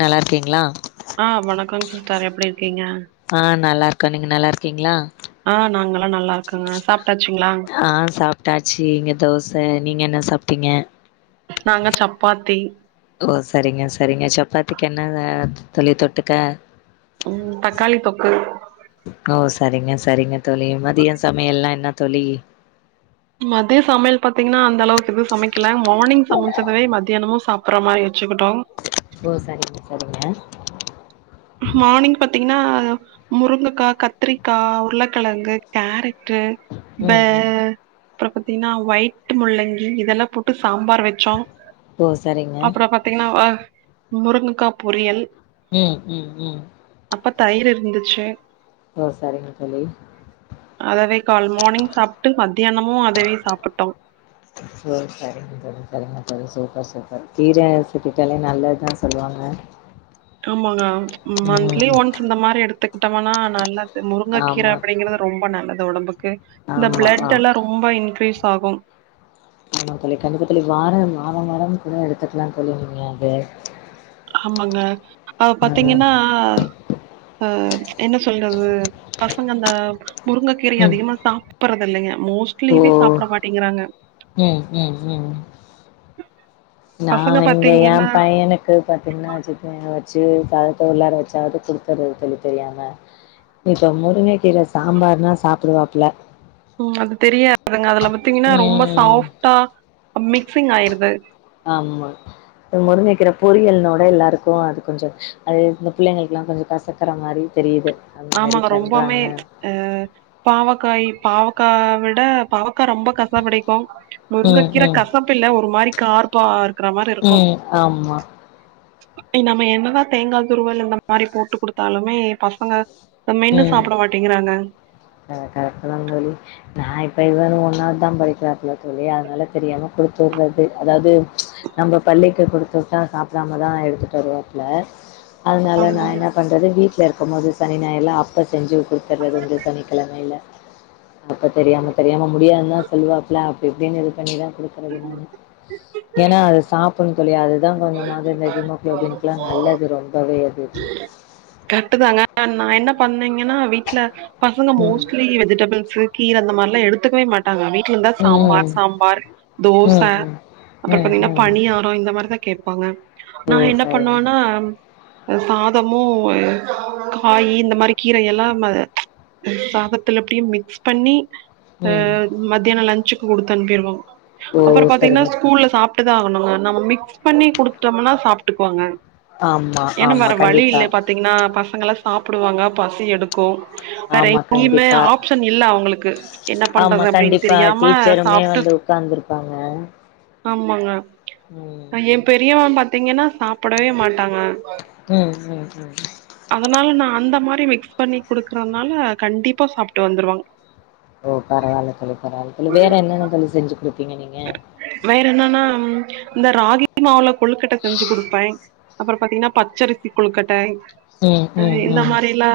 நல்லா இருக்கீங்களா ஆ வணக்கங் சிஸ்டர் எப்டி இருக்கீங்க ஆ நல்லாருக்கோ நீங்க நல்லா இருக்கீங்களா ஆ நாங்கெல்லா நல்லா இருக்கங்க சாப்டாச்சுங்களா ஆ சாப் ட்டாச்சி இங்க தோச நீங்க என்ன சாப்ட்டீங்க நாங்க சப்பாத்தி ஓ சரிங்க சரிங்க சப்பாத்திக்கு என்ன தோழி தொட்டுக்க தக்காளி தொக்கு ஓ சரிங்க சரிங்க தோழி மதியோ சமையல்லா என்ன தோழி மதியம் சமையல் பாத்தீங்கனா அந்த அளவுக்கு எது சமைக்கல மார்னிங் சமைச்சத மத்தியானமு சாப் ப்புற மாரி வெச்சுக்கிட்டோ ஓ சரிங்க சரிங்க மானிங் பாத்தீங்கனா முருங்கக்கா கத்திரிக்கா உருளக்கிழங்கு கேரட்டு பே ம் ம் அப்புறோ பாத்தீங்கனா ஒயிட்டு முள்ளங்கி இதெல்லா போட்டு சாம்பார் வெச்சோ தோ சரிங்க பாத்தீங்கனா ஓ முருங்கக்கா பொரியல் ம் ம் ம் அப்ப தயிர் இருந்துச்சு ஓ சரிங்க தோழி அதவே கால் மானிங் சாப்ட்டு மத்தியானமு அதவே சாப்புட்டோ சரி சரி சரி சரிங்க தோழி சூப்பர் சூப்பர் கீர [unintelligible] நல்லத்தா சொல்லுவாங்க ஆமாங்க மந்த்லி ம் ஒன்ஸ் இந்த மாரி எடுத்துக்ட்டம்னா நல்லது முருங்கக்கீர ஆமா அப்டிங்கறது ரொம்ப நல்லது ஒடம்புக்கு இந்த ஆமா ஆ பிளட் எல்லா ரொம்போ இன்கிரீஸ் ஆகும் ஆமா தோழி கண்டிப்பா தோழி வாரம் வாரோ வாரோ கூட எடுத்துக்கலா தோழி நீங்க அது ஆமாங்க அத அது ஆ பாத்தீங்கன்னா அ என்ன சொல்றது பசங்க அந்த முருங்கைக்கீரைய ம் அதிகமா சாப் சாப்றது இல்லிங்க ஓ மோஸ்ட்லிவே சாப்பட மாட்டேங்கிறாங்க ம் ம் ம் நா பசங்க இங்க ஏ பாத்தீங்கன்னா பையனுக் போயி பாத்தீங்ன்னா சிப்போ எங்க வெச்சி பழத்த உள்ளார வெச்சாவது குடுத்தறது தோழி தெரியாம இப்ப முருங்கைகீர சாம்பார்னா சாப்புடுவாப்ல ம் அது தெரியாதுங்க அதுல பாத்தீங்ன்னா ரொம்ப ம் சாஃப்டா மிக்சிங் ஆயிருது ஆமா முருங்கைக்கீரை பொறியல்னோட எல்லாருக்கோ அது கொஞ்சோ அது இந்த பிள்ளைங்களுக்கல்லா கொஞ்சோ கசக்குற மாரி தெரியுது அந்த மாரி ஆமாங்க ரொம்பமயமே பண்றாங்க அ பாவக்காய் பாவக்கா விட பாவக்கா ரொம்ப கசப் கடிக்கு ம் முருங்கைக்கீரை ம் கசப்பு இல்ல ஒரு மாரி கார்ப்பா இருக் இருக்கற மாரி இருக்கோ ம் ஆமா படி நம்ம என்னதா தேங்காய் துருவல் இந்த மாரி போட்டு குடுத்தாலுமே பசங்க இத மென்னு சாப்புட மாட்டேங்கிறாங்க ஆ கரட்டுதா தோழி நா இப்ப இவனு ஒண்ணாவதுதா படிக்கிறாப்புல தோழி அதனால தெரியாம குடுத்துடுறது அதாவது நம்ம பள்ளிக்கு குடுத்து விட்டா சாப்பிடாமதா எடுத்துட்டு வருவாப்புல அதனால நா ஆமாங்க என்ன பண்றது வீட்ல இருக்கும் போது சனி ஞாயிறுல அப்ப செஞ்சி குடுத்துறது சனிக்கெழமையில அப்ப தெரியாம தெரியாம முடியாதுன்னுதா சொல்லுவாப்புல அப்ப இப்டீன்னு இது பண்ணிதா குடுக்குறது நானு ஏன்னா அது சாப்புட்னோ தோழி அதுதா கொஞ்சமாது இந்த ஹிமோகுளோபினுக்குல்லா நல்லது ரொம்பவே அது கரட்டு தாங்க நா என்ன பண்ணீங்ன்னா வீட்ல பசங்க ம் மோஸ்ட்லி வெஜிடேபிள்ஸு கீர அந்தமாரிலா எடுத்துக்கவே மாட் டாங்க வீட்ல இருந்தா ம் சாம்பார் சாம்பார் தோச ம் ம் அப்புறோ ம் பாத்தீங்கன்னா ம் பனியா ரோ இந்த மாதிரிதா கேப்பாங்க நா ஓ என்ன சரிங்க பண்ணுவேனா சாதமோ காயி இந்த மாரி கீரை எல்லா சாதத்துல எப்டியே மிக்ஸ் பண்ணி அ ம் மத்தியானோ லஞ்சுக்கு குடுத்து அனுப்பிடுவோ ஓ அப்புறோ பாத்தீங்கன்னா சரிங்க சரிங்க ஸ்கூல்ல சாப்ட்டுதா ஆகணோங்க நம்ம மிக்ஸ் பண்ணி குடுத்துட்டோம்னா சாப்ட்டுக்குவாங்க ஆமா ஏன்னா ஆமா வேற வழி கண்டிப்பா இல்ல பாத்தீங்கன்னா பசங்கலா சாப்புடுவாங்க பசி எடுக்கோ வேற ஆமா எங்கேயுமே கண்டிப்பா ஆப்ஷன் இல்ல அவுங்குளுக்கு என்ன பண்றது அப்டீன்னு தெரியாம சாப்ட்டு ஒக்காந்துருப்பாங்க ஆமாங்க ஏ பெரியவ பாத்தீங்கன்னா சாப்புடவே மாட்டாங்க உம் உம் உம் அதனால நா அந்த மாரி மிக்ஸ் பண்ணி குடுக்குறதுனால கண்டிப்பா சாப்ட்டு வந்துருவாங்க ஓ பரவால்ல தோழி பரவால்ல தோழி வேற என்னென்ன தோழி செஞ்சி குடுப்பீங்க நீங்க வேற என்னன்னா இந்த ராகி மாவுல கொழுக்கட்ட செஞ்சு குடுப்பே அப்புறோ பாத்தீங்கன்னா பச்சரிசி கொழுக்கட்டை ம் ம் இந்த ம் மாரி ல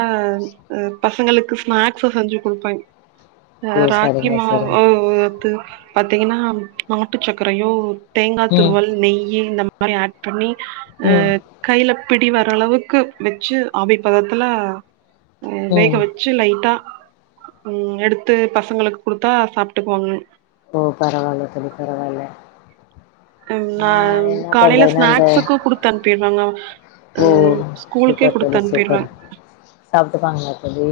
பசங்களுக்கு ஸ்நாக்ஸு செஞ்சு குடுப்பே அ ஓ ராகி சரிங்க மாவு சரிங்க ஓட் பாத்தீங்கன்னா நாட்டு சக்கரையூ தேங்காய் ம் துருவல் நெய்யி இந்த மாரி ஆட் பண்ணி அ ம் கையில பிடி வர்ர அளவுக்கு வெச்சு ஆவிப்பதத்துல வேக ம் வெச் சு லைட்டா உ எடுத்து பசங்குளுக்கு குடுத்தா சாப்ட்டுக்குவாங்க ஓ பரவால்ல தோழி பரவால்ல ம் நா என்ன காலைல பண்றதுன்னா இந்த ஸ்நாக்ஸுக்கு குடுத்து அனுப்பிர்வேங்க அ ஓ ஸ்கூலுக்கே சூப்பர் தோழி சூப்பர் குடுத்தனுப்பிர்வேன் சாப்ட்டுப்பாங்களா தொழி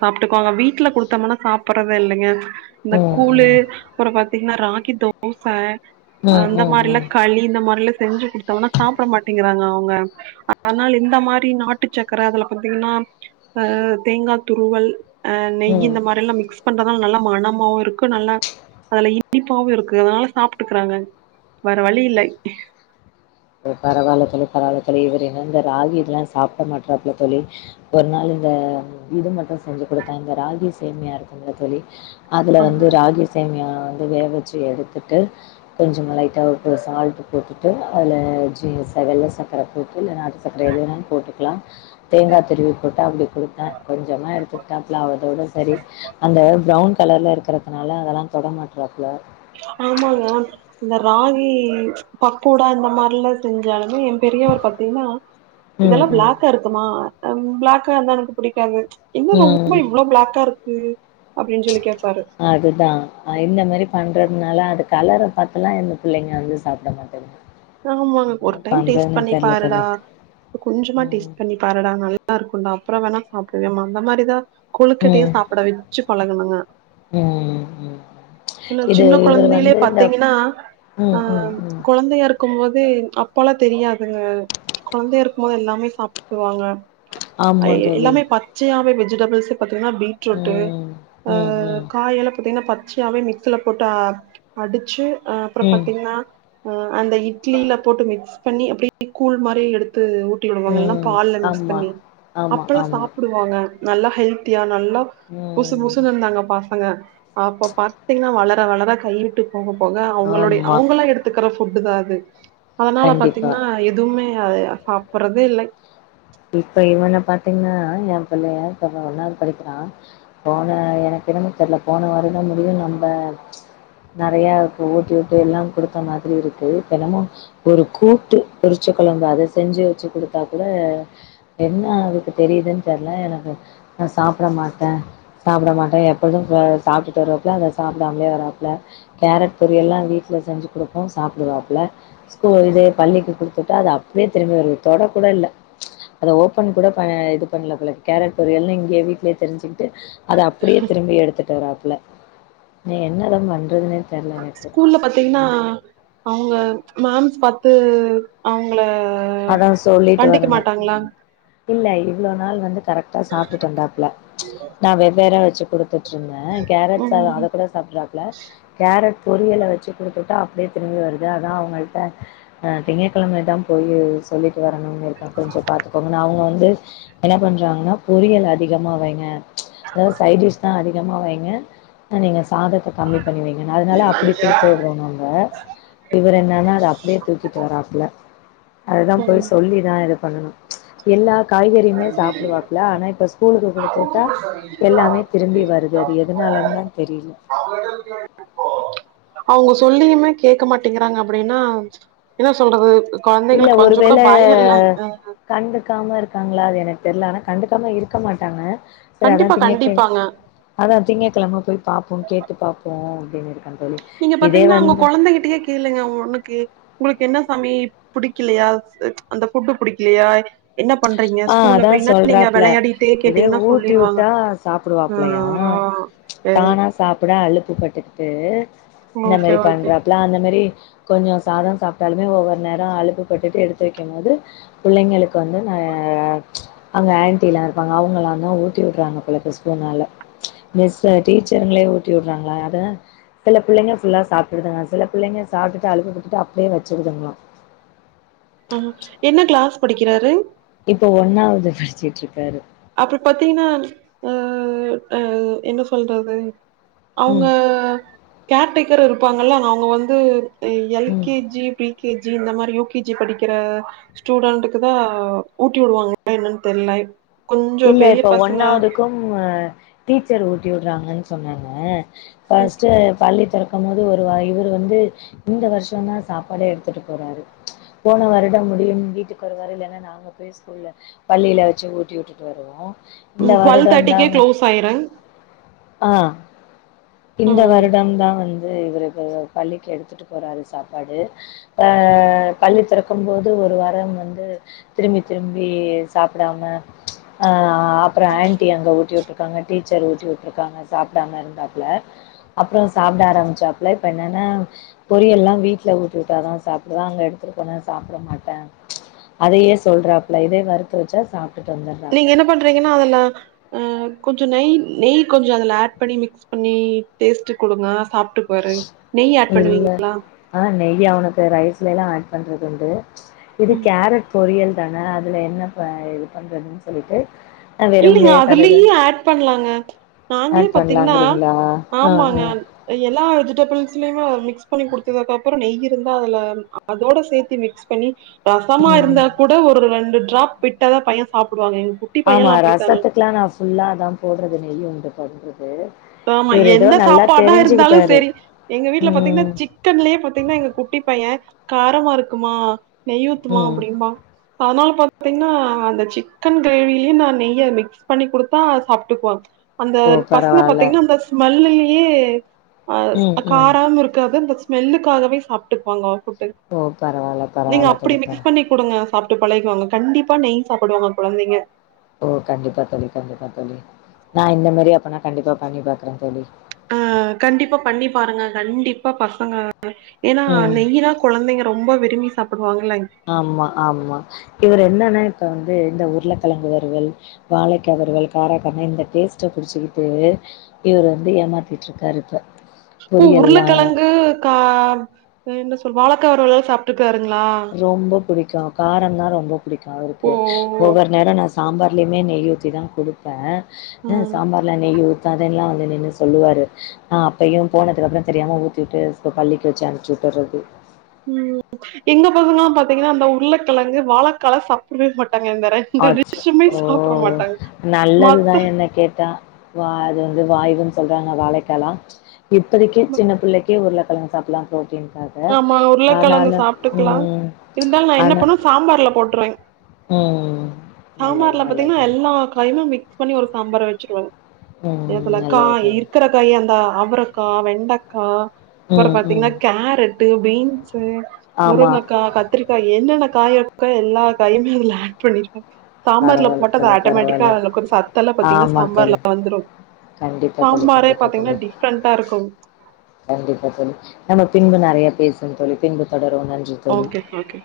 சாப்ட்டுக்குவாங்க வீட்டுல குடுத்தோம்னா சாப்டறதே இல்லைங்க இந்த ம் கூலு ம் ஒரு ப பத்தீங்கன்னா ராகி தோச ம் அந்த ம் ம் மாரில்லா களி இந்த மாதிரில்லாம் செஞ்சு குடுத்து டோனா சாப்ட மாட்டேங்றாங்க அவுங்க அதனால இந்த மாரி நாட்டு சக்கர அதுல பாத்தீங்கன்னா அ தேங்கா துருவல் அ நெய் ம். இந்த மாரில்லா மிக்ஸ் பண்றனால நல்ல மனமாவும் இருக்கு நல்ல அதுல இனிப்பாவு இருக்கு அதனால சாப்ட்டுக்கறாங்க வேற வழி இல்லை பரவால்ல தொழி பரவால்ல தொழி இவர்ரு என்ன இந்த ராகி இதெல்லா சாப்ட மாட்டறாப்புல தொழி ஒரு நாள் இந்த இது மட்டு செஞ்சு குடுத்தா இந்த ராகி சேமியா இருக்குங்கள தோழி அதுல ஆமா வந்து ராகி சேமியா வந்து வே வச்சு எடுத்துட்டு கொஞ்சமா லைட்டா ஒரு சால்ட்டு போட்டுட்டு அத்ல ஜீன்ஸ் வெள்ள சக்கர போட்டு இல்ல நாட்டு சக்கர எது வேணாலு போட்டுக்கலா தேங்கா திருவி போட்டு அப்டி குடுத்தே கொஞ்சமா எடுத்துக்கிட்டாப்ல அதோட சரி அந்த ப்ரவுன் கலர்ல இருக்கிறதுனால அதெல்லா தொட மாட்றாப்ல ஆமாங்க இந்த ராகி பக்கோடா இந்த மாதிரில்லா செஞ்சாலு எ பெரியவர் பத்தீங்கன்னா ம், இதெல்லா ம், பிளாக்கா இருக்குமா பிளாக்கா இருந்தா எனக்கு புடிக்காது இன்ன ரொம்ப ம். இவ்ளோ ப்ளாக்கா இருக் இது அப்டின்னு சொல்லி கேப்பாரு அதுதா இந்த மாரி பண்றதுனால அது கலர பாத்துலா இந்த பிள்ளங்க வந்து சாப்ட மாட்டாங்க [unintelligible] ஆமாங்க ஒரு டைம் டேஸ்ட் பண்ணிப்பாருடா தோழி. கொஞ்சமா ம். டேஸ்ட் பண்ணி பாரடா நல்லா இருக்குண்டா அப்ற வேணா சாப்டுவேமா அந்த மாரிதா கொழுக்கட்டய சாப்ட வச்சு பழகணுங்க உம் இவ்ளோ சின்ன கொழந்தயிலே வந்து இந்த பாத்தீங்கன்னா ஆ ம். ம். ம். கொழந்தயார்க் க்கும் போது அப்பல்லா தெரியாதுங்க கொழந்தயா இருக்குபோது எல்லாமே சாப்டுக்குவாங்க ஐ ஆமா தோழி. எல்லாமே பச்சயாவே வெஜிடபிள்ஸே பாத்தீங்கன்னா பீ ட்ருட்டு ம். அ ம். ம். காய எல்லா பத்தீங்கன்னா பத் ச்சாவே மிக்சில போட்டு அடுச்சு அப்றோ ம். பாத்தீங்கன்னா அந்த இ ட்லில போட்டு மிக்ஸ் பண்ணி அப்டியே கூழ் மாரி எடுத்து ஊ டிவிடுவாங்க இல்லன்னா ம். பால்ல மிக்ஸ் ஆமா. பண்ணி ஆமா, அப்பல்லா ஆமா. சாப்டு வாங்க நல்லா ஹெல்த்தியா நல்லா புசு ம். புசுன்னு இர்ந்தாங்க பசங்க அப்ப பாத்தீங்கன்னா வளர வளர கைவுட்டு போக போக அவுங்களுடைய ஆமா. அவுங்களா எடுத் த்துக்கற ஃபுட்டு் தா அது அதனால கண்டிப்பா. பாத்தீங்கன்னா எதுவுமே அ சாப்டறதில்லே இப்ப இவென பாத்தீங்கன்னா எ புள்ளய இப்பதா ஒன்னாது படிக்கிறா போன எனக்கு என்னமோ தெர்ல போன வாரோ தா முடியு நம்ப நெறய இப்ப ஊட்டி வுட்டு எல்லா குடுத்த மாதிரி இருக்கு இப்பென்னமொ ஒரு கூட்டு பொருச்சக்கொழம்பு அத செஞ்சு வச்சு குடுத்தா கூட என்னா அதுக்கு தெரியுதுன்னு தெரியல எனக்கு நா சாப்ட மாட்டே சாப்ட மாட்டே எப்போது சாப்ட்டுட்டு வருவாப்ல அத சாப்டாமலே வருவாப்ல கேரட் பொரியெல்லா வீட்ல செஞ்சு குடுப்போ சாப்டுவாப்ல ஸ்கூல் இதயே பள்ளிக்கி குடுத்துவிட்டா அது அப்டியே திரும்பி வருது தொட கூட இல்ல அத ஓப்பன் கூட பண இது பண்ணல போல கேரட் பொரியல்னு இங்கயே வீட்லே தெரிஞ்சுகிட்டு அத அப்டியே திரும்பி எடுத்துட்டு வராப்ல நா என்னதா பண்றதுன்னே ஸ்கூல்ல பாத்தீங்கனா அவுங்க மேம் பாத்து அவுங்கள அதா சொல்லிட்டு வரணு இல்ல இவ்ளோ நாள் வந்து கரெக்டா சாப்ட்டுட்டு வந்தாப்ல நா வெவ்வேறா வச்சு குடுத்ட் இருந்தே கேரட் சாதோ ம் ம் அத கூட சாப்டுறாப்ல கேரட் பொரியல வச்சு குடுத்துட்டா அப்டியே திரும்பி வருது அதா அவுங்கள்ட்ட ஆ திங்ககிழம தா போயி சொல்லிட்டு வரணும்னு இருக்கே கொஞ்சோ பாத்து போகணு அவுங்க வந்து என்ன பண்றாங்கனா பொறியல் அதிகமா வைங்க அதாவது சைட் டிஷ்னா அதிகமா வைங்க நீங்க ஸ் சாதத்த கம்மி பண்ணி வைங்கனு அதனால அப்டி குடுத்து விடுறோ நாங்க இவர் என்னன்னா அத அப்டியே தூக்கிட்டு வராப்ல அதுதா போய் சொல்லிதா இது பண்ணணு எல்லா காய்கறியுமே சாப்டுவாப்ல ஆனா இப்ப ஸ்கூலுக்கு குடுத்துவிட்டா எல்லாமே திரும்பி வருது அது எதனாலந் தா தெரில அவுங்க்கிட்ட கேட்டு போ அவுங்க சொல்லியுமே கேக்க மாட்டேங்றாங்க அப்டினா என்ன சொல்றது இல்ல கொழந்தங்களுக்கு கொஞ்சோ கூட ஒருவேளை பயோ இல்லைங் கண்டுக்காம இருக்காங்களா அது எனக் தெரில ஆனா கண்டுக்காம இருக்க மாட்டாங்க சரி அதா கண்டிப்பா திங்ககே கண்டிப்பாங்க அதா திங்ககிழம போய் பாப்போ கேட்டு பாப்போ அப்டின் இருக்கே தோழி நீங்க இதே பாத்தீங்கனா ஒங்க வந்து கொழந்தகிட்டே கேளுங்க ஒண்ணுக்கு ஒங்களுக்கு என்ன சாமி புடிக்கிலயா அந்த ஃபுட்டு புடிக்கிலயா என்ன பண்றீங்க ஆ ஸ்கூல்ல அதா அப்டீனா நீங்க சொல்றாப்ல வெளயாடிட்டே இது கேட்டீங்கன்னா ஊட்டி சொல்லிருவாங்க வுட்டா இ சாப்டுவாப்லயா ஆ வேல் தானா சாப்ட அளுப்பு பட்டுக்கிட்டு இந்த ஓகே மாரி ஓகே பண்றாப்ல அந்த மாரி கொஞ்சோ சாதோ சாப்ட்டாலுமே ஒவ்வொரு நேரோ அளுப்புப்பட்டுட்டு எடுத்து வைக்குபோது புள்ளைங்களுக்கு வந்து நா அ அங்க ஆன்டில்லா இருப்பாங்க அவங்களா தா ஊட்டி விட்றாங்க போல இப்ப ஸ்பூனால மிஸ் டீச்சருங்களே ஊட்டி விடுறாங்களா அது சில பிள்ளேங்க ஃபுல்லா சாப்டுருதுங்க சில பிள்ளைங்க சாப்டுட்டு அழுப்புப்பட்டுட்டு அப்படியே வச்சிருதுங்களா ஆஹா என்ன கிளாஸ் படிக்கிறாரு இப்ப ஒன்னாவது படிச்சிட்டு இருக்காரு அப்டி பாத்தீங்கன்னா அ அ என்ன சொல்றது அவங்க ம் கேர்டேக்கரு இருப்பாங்கள்ள அவங்க வந்து எல் ம் கே ஜி இப்டி யு கே ஜி இந்த மாரி யு கே ஜி படிக்கிற ஸ்டூடெண்ட்டுக்கு தா ஊட்டி விடுவாங்களா என்னனு தெர்ல கொஞ்சோ இல்ல பெரிய இப்ப பசங்க ஒன்னாவதுக்கும் கூ அ டீச்சர் ஊட்டி உடுறாங்கனு சொன்னாங்க ஃபஸ்டு பள்ளித்திறக் கும் போது ஒரு வா இவர் வந்து இந்த வருஷோந்தா சாப்பாடே எடுத்துட்டு போறாரு போன வருடம் முடியும் வீட்டுக்கு வருவாரு இல்லனா நாங்க போய் ஸ்கூல்ல பள்ளில வச்சு ஊட்டி உட்டு வருவோ இந்த ம் டுவெல் வருடம் தேர்ட்டிக்கே தாங்க க்ளோஸ் ஆயிரு ஆ இந்த ம் வருடம் தா வந்து வந்து இவரு கொஞ்சோ பள்ளிக்கு எடுத்துட்டு போறாரு சாப்பாடு அ பள்ளி தெறக்கும் போது ஒரு வாரம் வந்து திரும்பி திரும்பி சாப்டாம அ அப்றோ ஆன்டி அங்க ஊட்டி உட்டுருக்காங்க டீச்சர் ஊட்டி விட்டுருக்காங்க சாப்டாம இருந்தாப்ல அப்றோ சாப்ட ஆரம்பிச்சாப்பல இப்ப என்னனா பொரியல்லா வீட்ல ஊட்டி விட்டா தா சாப்பிடு தா அங்க எடுத்துட்டு போனா சாப்பிட மாட்டே அதயே சொல்றாப்ல இதே வறுத்து வச்சா சாப் நீங்க என்ன பண்றீங்கன்னா அதுல்லா அ கொஞ்சோ நெய் நெய் கொஞ்சோ அதுல ஆட் பண்ணி மிக்ஸ் பண்ணி டேஸ்ட்டு குடுங்க சாப்டு இல்ல ஆ நெய் அவனுக்கு ரைஸ்லலா ஆட் பண்றது உண்டு இது ம் கேரட் பொரியல் தான அதுல என்ன ப இது பண்றதுனு சொல்லிட்டு ஆ இல்லேங்க வெறும்லயே கடுகு அதுலயு ஆட் பண்லாங்க நாங்களே ஆட் பாத்தீங்னா பண்ணலாங்கிறீங்களா ஆ ஆமாங்க ஆ எல்லா வெஜிடேபுள்ஸ்லயுமே அத மிக்ஸ் பண்ணி குடுத்ததுக்கப்புறோ நெய் இருந்தா அதுல அதோட சேத்து மிக்ஸ் பண்ணி ரசமா ம் இருந்தா ம் கூட ஒரு ரெண்டு ட்ராப் விட்டாதா பையே சாப்டுவாங்க எங்க குட்டி ஆமா பையன்லாம் அப்படித்தாங்க. ரசத்துக்குல்லா நா ஃபுல்லா அதா போடுறது நெய்யுண்டு பருப்புக்கு ஆமா எந்த சாப்பாடா இருந்தாலு செரி எங்க வீட்ல ம் பாத்தீங்கன்னா சி க்கன்லயே பாத்தீங்கன்னா எங்க குட்டி பைய்யே காரமா இருக்குமா நெய் ஊத்துமா ம் அப்டீன்பா அதனால பாத்தீங்கன்னா அந்த சிக்கன் கிரேவிலயு நா நெய்ய மிக்ஸ் பண்ணிக் குடுத்தா சாப்பிட்டுக்குவா அந்த ஓ பச பரவால்ல அந்த ஸ்மெல்லயே ம் அ ம் காராம இருக்காது அந்த ஸ்மெல்லுக்காகவே சாப்டுக்குவாங்க ஆசபட் ஓ பரவால்ல பரவால்ல [unintelligible] குடுங்க சாப்டு பழகிக்குவாங்க கண்டிப்பா நெய் சாப்டுவாங்க கொழந்தைங்க ஓ கண்டிப்பா தோழி கண்டிப்பா தோழி நா இந்த மாரி அப்பனா கண்டிப்பா பண்ணி பாக்குறே தோழி ஆ கண்டிப்பா பண்ணி பாருங்க கண்டிப்பா பசங்க ஏனா ம் நெய்யினா கொழந்தைங்க ரொம்ப விரும்பி சாப்டுவாங்கல்லைங் ஆமா ஆமா இவரு என்னனா இப்ப வந்து இந்த உருள கெழங்கு வருவல் வாழைக்கா வருவல் காரக்கான இந்த டேஸ்ட்ட புடிச்சிக்கிட்டு இவரு வந்து ஏமாத்திட்டு இருக்காரு இப்ப ஓ பொரியல்லாம் உருளக்கெழங்கு கா என்ன சொல் வாழக்கா வருவலெல்லா சாப்டுக்குறாருங்ளா ரொம்ப புடிக்கு காரோ தா ரொம்ப புடிக்கு அவருக்கு ஓ ஒவ்வொரு நேரோ நா சாம்பார்லயுமே நெய் ஊத்தி தா குடுப்பே உ ம் சாம்பார் ல நெய்யி ஊத்தாதனெல்லா வந்து நின்னு சொல்லுவாரு ஆ அப்ப இவ போனதுக்கு அப்பறோ தெரியாம ஊத்திட்டு பள்ளிக்கு வெச்சி அனுப்ச்சு விட்டுர்றது ம் எங்க பசங்கல்லா பாத்தீங்கனா அந்த உருளக்கிழங்கு வாழக்காலா சாப்புடவே மாட்டாங்க இந்தர அச்ச ஓ நல்லதுதா மத்த என்ன கேட்டா வா அது வந்து வாய்வுன்னு சொல்றாங்க வாழக்காலா இப்பதைக்கி சின்ன பிள்ளைக்கு உருளக்கெழங்கு சாப்புல்லா ஃப்ரோட்டீன் காய் ஆமா உருளகெழங்கு சாப்டுக்கலா இந்தாலு நா என்ன பண்ணுவ சாம்பார்ல போட்ருவே ம் ம் ம் சாம்பார்ல பாத்தீங்கன்னா எல்லா காயுமே மிக்ஸ் பண்ணி ஒரு சாம்பாரா வெச்சுருவங்க ம் சிலபலக்கா நல்லது தோழி இருக்குற காயி அந்த அவரக்கா வெண்டக்கா அப்பறோ ம் ம் பாத்தீங்கன்னா கேரட்டு பீன்சு ஆமா முருங்கக்கா கத் திரிக்கா என்னென்ன காயியக்கோ எல்லா காயுமே அதுல ஆட் பண்ணிருவே சாம்பார்ல பரவால்ல போட்டாக்கா தோழி ஆட்டோமேட்டிக்கா பரவால்ல அது ஒரு சத்தெல்லா பாத்தீங்கன்னா ஆமா தோழி சாம்பார்லா வந்துரு கண்டிப்பா தோழி சாம்பாரே கண்டிப்பா பாத்தீங்கன்னா தோழி டிஃப்ரெண்டா இருக்கு கண்டிப்பா தோழி நம்ம பின்பு நெறையா பேசனும் தோழி பின்பு தொடருவோ நன்றி தோழி ஓகே ஓகே